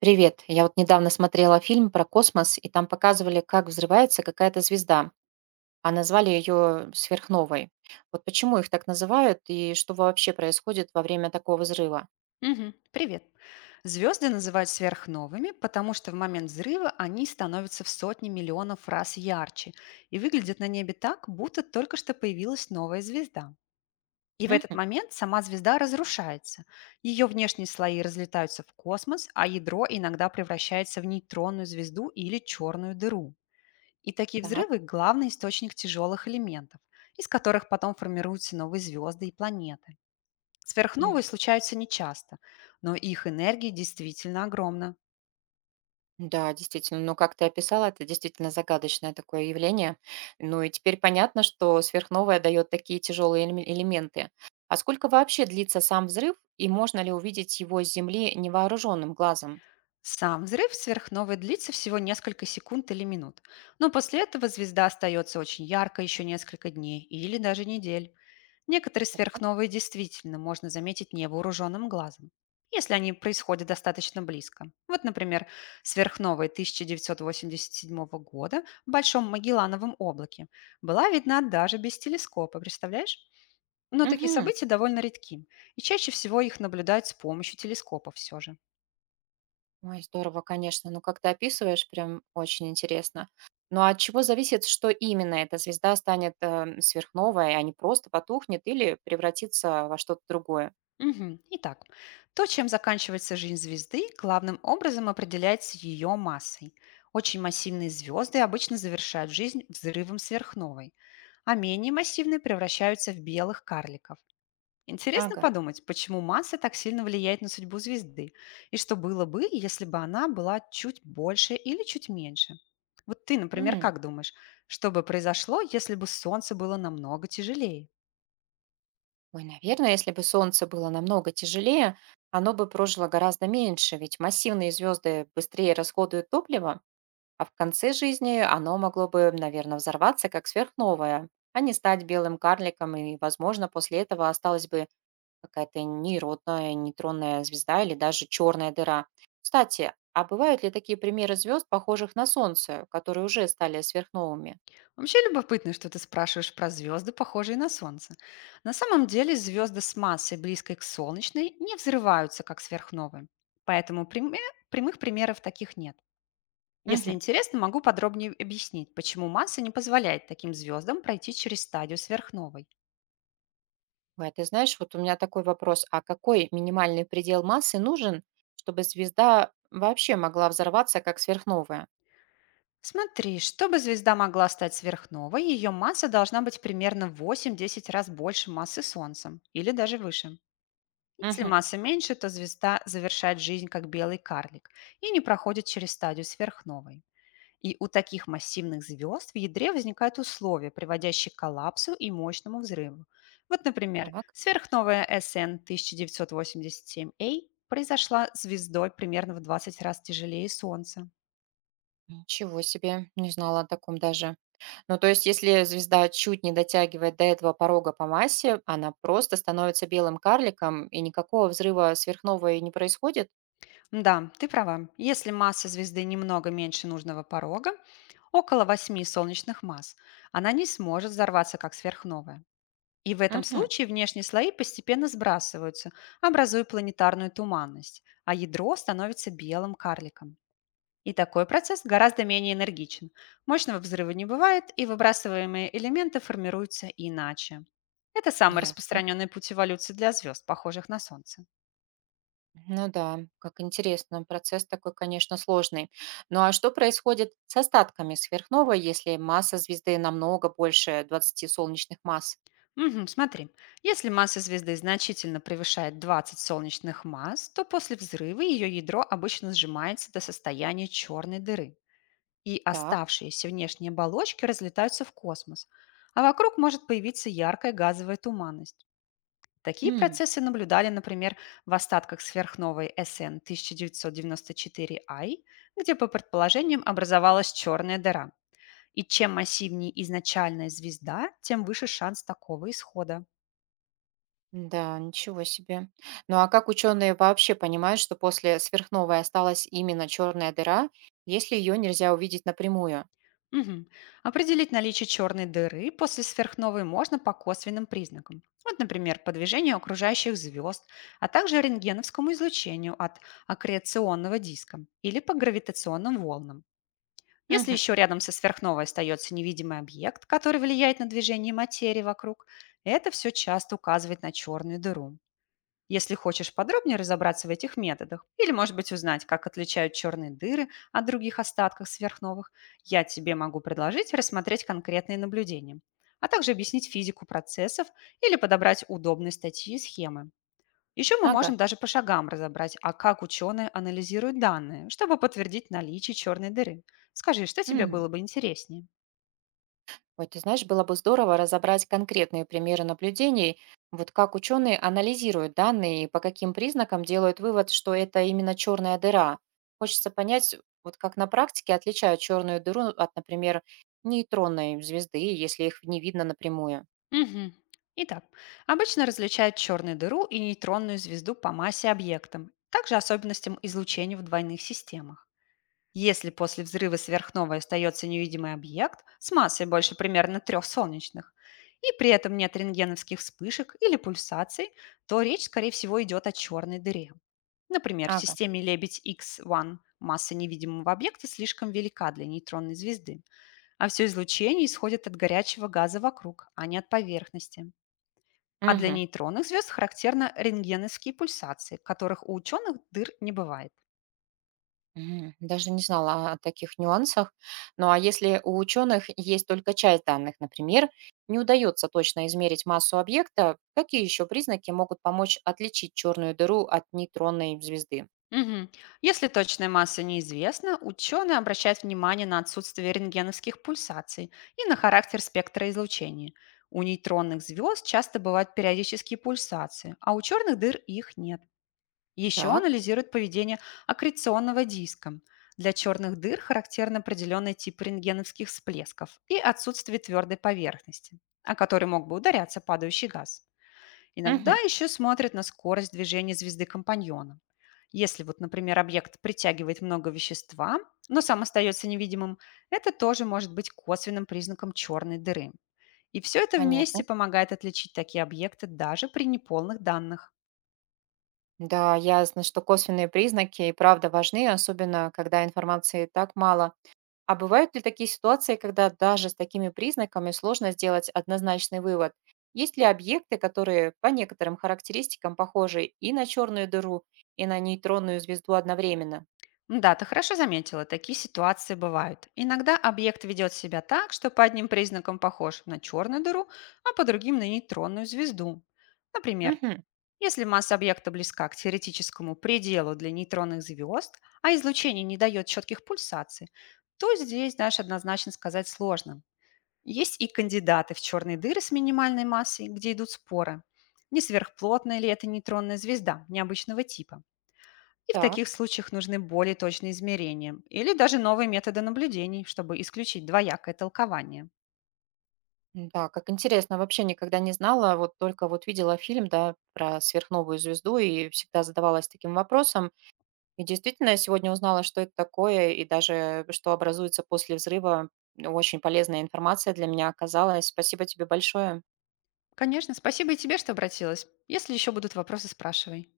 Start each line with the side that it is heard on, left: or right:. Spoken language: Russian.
right: Привет. Я вот недавно смотрела фильм про космос, и там показывали, как взрывается какая-то звезда, а назвали ее сверхновой. Вот почему их так называют и что вообще происходит во время такого взрыва?
left: Мгм. Привет. Звезды называют сверхновыми, потому что в момент взрыва они становятся в сотни миллионов раз ярче и выглядят на небе так, будто только что появилась новая звезда. И в этот
right: Мгм.
left: момент сама звезда разрушается. Ее внешние слои разлетаются в космос, а ядро иногда превращается в нейтронную звезду или черную дыру. И такие
right: Так.
left: взрывы– главный источник тяжелых элементов, из которых потом формируются новые звезды и планеты. Сверхновые
right: М.
left: случаются нечасто, но их энергия действительно огромна.
right: Да, действительно, ну как ты описала, это действительно загадочное такое явление. Ну и теперь понятно, что сверхновая дает такие тяжелые элементы. А сколько вообще длится сам взрыв, и можно ли увидеть его с Земли невооруженным глазом?
left: Сам взрыв сверхновой длится всего несколько секунд или минут, но после этого звезда остается очень ярко еще несколько дней или даже недель. Некоторые
right: Так.
left: сверхновые действительно можно заметить невооруженным глазом, если они происходят достаточно близко. Вот, например, сверхновая 1987 года в Большом Магеллановом облаке была видна даже без телескопа, представляешь? Но такие
right: Мгм.
left: события довольно редки, и чаще всего их наблюдают с помощью телескопов все же.
right: Ой, здорово, конечно. Ну, как ты описываешь, прям очень интересно. Ну, а от чего зависит, что именно эта звезда станет сверхновой, а не просто потухнет или превратится во что-то другое?
left: Мгм. Итак, то, чем заканчивается жизнь звезды, главным образом определяется ее массой. Очень массивные звезды обычно завершают жизнь взрывом сверхновой, а менее массивные превращаются в белых карликов. Интересно
right: Ага.
left: подумать, почему масса так сильно влияет на судьбу звезды, и что было бы, если бы она была чуть больше или чуть меньше. Вот ты, например,
right: М.
left: как думаешь, что бы произошло, если бы Солнце было намного тяжелее?
right: Ой, наверное, если бы Солнце было намного тяжелее, оно бы прожило гораздо меньше, ведь массивные звезды быстрее расходуют топливо, а в конце жизни оно могло бы, наверное, взорваться как сверхновая, а не стать белым карликом, и, возможно, после этого осталось бы какая-то нейтронная звезда или даже черная дыра. Кстати, а бывают ли такие примеры звезд, похожих на Солнце, которые уже стали сверхновыми?
left: Вообще любопытно, что ты спрашиваешь про звезды, похожие на Солнце. На самом деле звезды с массой, близкой к солнечной, не взрываются, как сверхновые. Поэтому прямых примеров таких нет. Если
right: Мгм.
left: интересно, могу подробнее объяснить, почему масса не позволяет таким звездам пройти через стадию сверхновой.
right: Ой, а ты знаешь, вот у меня такой вопрос. А какой минимальный предел массы нужен, чтобы звезда вообще могла взорваться как сверхновая?
left: Смотри, чтобы звезда могла стать сверхновой, ее масса должна быть примерно в 8-10 раз больше массы Солнца, или даже выше. Если
right: Мгм.
left: масса меньше, то звезда завершает жизнь как белый карлик и не проходит через стадию сверхновой. И у таких массивных звезд в ядре возникают условия, приводящие к коллапсу и мощному взрыву. Вот, например,
right: Так,
left: сверхновая SN 1987A произошла звездой примерно в 20 раз тяжелее Солнца.
right: ничего себе, не знала о таком даже. Ну, то есть, если звезда чуть не дотягивает до этого порога по массе, она просто становится белым карликом, и никакого взрыва сверхновой не происходит?
left: Да, ты права. Если масса звезды немного меньше нужного порога, около 8 солнечных масс, она не сможет взорваться как сверхновая. И в этом
right: Угу,
left: случае внешние слои постепенно сбрасываются, образуя планетарную туманность, а ядро становится белым карликом. И такой процесс гораздо менее энергичен. Мощного взрыва не бывает, и выбрасываемые элементы формируются иначе. Это самый
right: ясно.
left: распространенный путь эволюции для звезд, похожих на Солнце.
right: Ну да, как интересно, процесс такой, конечно, сложный. Ну а что происходит с остатками сверхновой, если масса звезды намного больше 20 солнечных масс?
left: Мгм, смотри, если масса звезды значительно превышает 20 солнечных масс, то после взрыва ее ядро обычно сжимается до состояния черной дыры, и
right: Так.
left: оставшиеся внешние оболочки разлетаются в космос, а вокруг может появиться яркая газовая туманность. Такие процессы наблюдали, например, в остатках сверхновой СН 1994I, где, по предположениям, образовалась черная дыра. И чем массивнее изначальная звезда, тем выше шанс такого исхода.
right: Да, ничего себе. Ну а как ученые вообще понимают, что после сверхновой осталась именно черная дыра, если ее нельзя увидеть напрямую?
left: Мгм. Определить наличие черной дыры после сверхновой можно по косвенным признакам. Вот, например, по движению окружающих звезд, а также рентгеновскому излучению от аккреционного диска или по гравитационным волнам. Если
right: Мгм.
left: еще рядом со сверхновой остается невидимый объект, который влияет на движение материи вокруг, это все часто указывает на черную дыру. Если хочешь подробнее разобраться в этих методах или, может быть, узнать, как отличают черные дыры от других остатков сверхновых, я тебе могу предложить рассмотреть конкретные наблюдения, а также объяснить физику процессов или подобрать удобные статьи и схемы. Еще мы
right: Ага.
left: можем даже по шагам разобрать, а как ученые анализируют данные, чтобы подтвердить наличие черной дыры. Скажи, что тебе
right: М.
left: было бы интереснее?
right: Ой, ты знаешь, было бы здорово разобрать конкретные примеры наблюдений, вот как ученые анализируют данные и по каким признакам делают вывод, что это именно черная дыра. Хочется понять, вот как на практике отличают черную дыру от, например, нейтронной звезды, если их не видно напрямую.
left: Мгм. Итак, обычно различают черную дыру и нейтронную звезду по массе объектам, также особенностям излучения в двойных системах. Если после взрыва сверхновой остается невидимый объект с массой больше примерно 3 солнечных, и при этом нет рентгеновских вспышек или пульсаций, то речь, скорее всего, идет о черной дыре. Например, в
right: Ага.
left: системе Лебедь-Х1 масса невидимого объекта слишком велика для нейтронной звезды, а все излучение исходит от горячего газа вокруг, а не от поверхности. А для
right: Мгм.
left: нейтронных звезд характерны рентгеновские пульсации, которых у ученых дыр не бывает.
right: Мгм. Даже не знала о таких нюансах. Ну а если у ученых есть только часть данных, например, не удается точно измерить массу объекта, какие еще признаки могут помочь отличить черную дыру от нейтронной звезды?
left: Мгм. Если точная масса неизвестна, ученые обращают внимание на отсутствие рентгеновских пульсаций и на характер спектра излучения. У нейтронных звезд часто бывают периодические пульсации, а у черных дыр их нет. Еще
right: Так,
left: анализируют поведение аккреционного диска. Для черных дыр характерен определенный тип рентгеновских всплесков и отсутствие твердой поверхности, о которой мог бы ударяться падающий газ. Иногда
right: Мгм.
left: еще смотрят на скорость движения звезды компаньона. Если вот, например, объект притягивает много вещества, но сам остается невидимым, это тоже может быть косвенным признаком черной дыры. И все это вместе
right: Понятно.
left: помогает отличить такие объекты даже при неполных данных.
right: Да, ясно, что косвенные признаки и правда важны, особенно когда информации так мало. А бывают ли такие ситуации, когда даже с такими признаками сложно сделать однозначный вывод? Есть ли объекты, которые по некоторым характеристикам похожи и на черную дыру, и на нейтронную звезду одновременно?
left: Да, ты хорошо заметила, такие ситуации бывают. Иногда объект ведет себя так, что по одним признакам похож на черную дыру, а по другим на нейтронную звезду. Например,
right: Угу.
left: если масса объекта близка к теоретическому пределу для нейтронных звезд, а излучение не дает четких пульсаций, то здесь, знаешь, однозначно сказать сложно. Есть и кандидаты в черные дыры с минимальной массой, где идут споры. Не сверхплотная ли это нейтронная звезда необычного типа? И в таких
right: Так.
left: случаях нужны более точные измерения или даже новые методы наблюдений, чтобы исключить двоякое толкование.
right: М. Да, как интересно, вообще никогда не знала, вот только вот видела фильм, да, про сверхновую звезду и всегда задавалась таким вопросом. И действительно, я сегодня узнала, что это такое, и даже что образуется после взрыва. Очень полезная информация для меня оказалась. Спасибо тебе большое.
left: Конечно, спасибо и тебе, что обратилась. Если еще будут вопросы, спрашивай.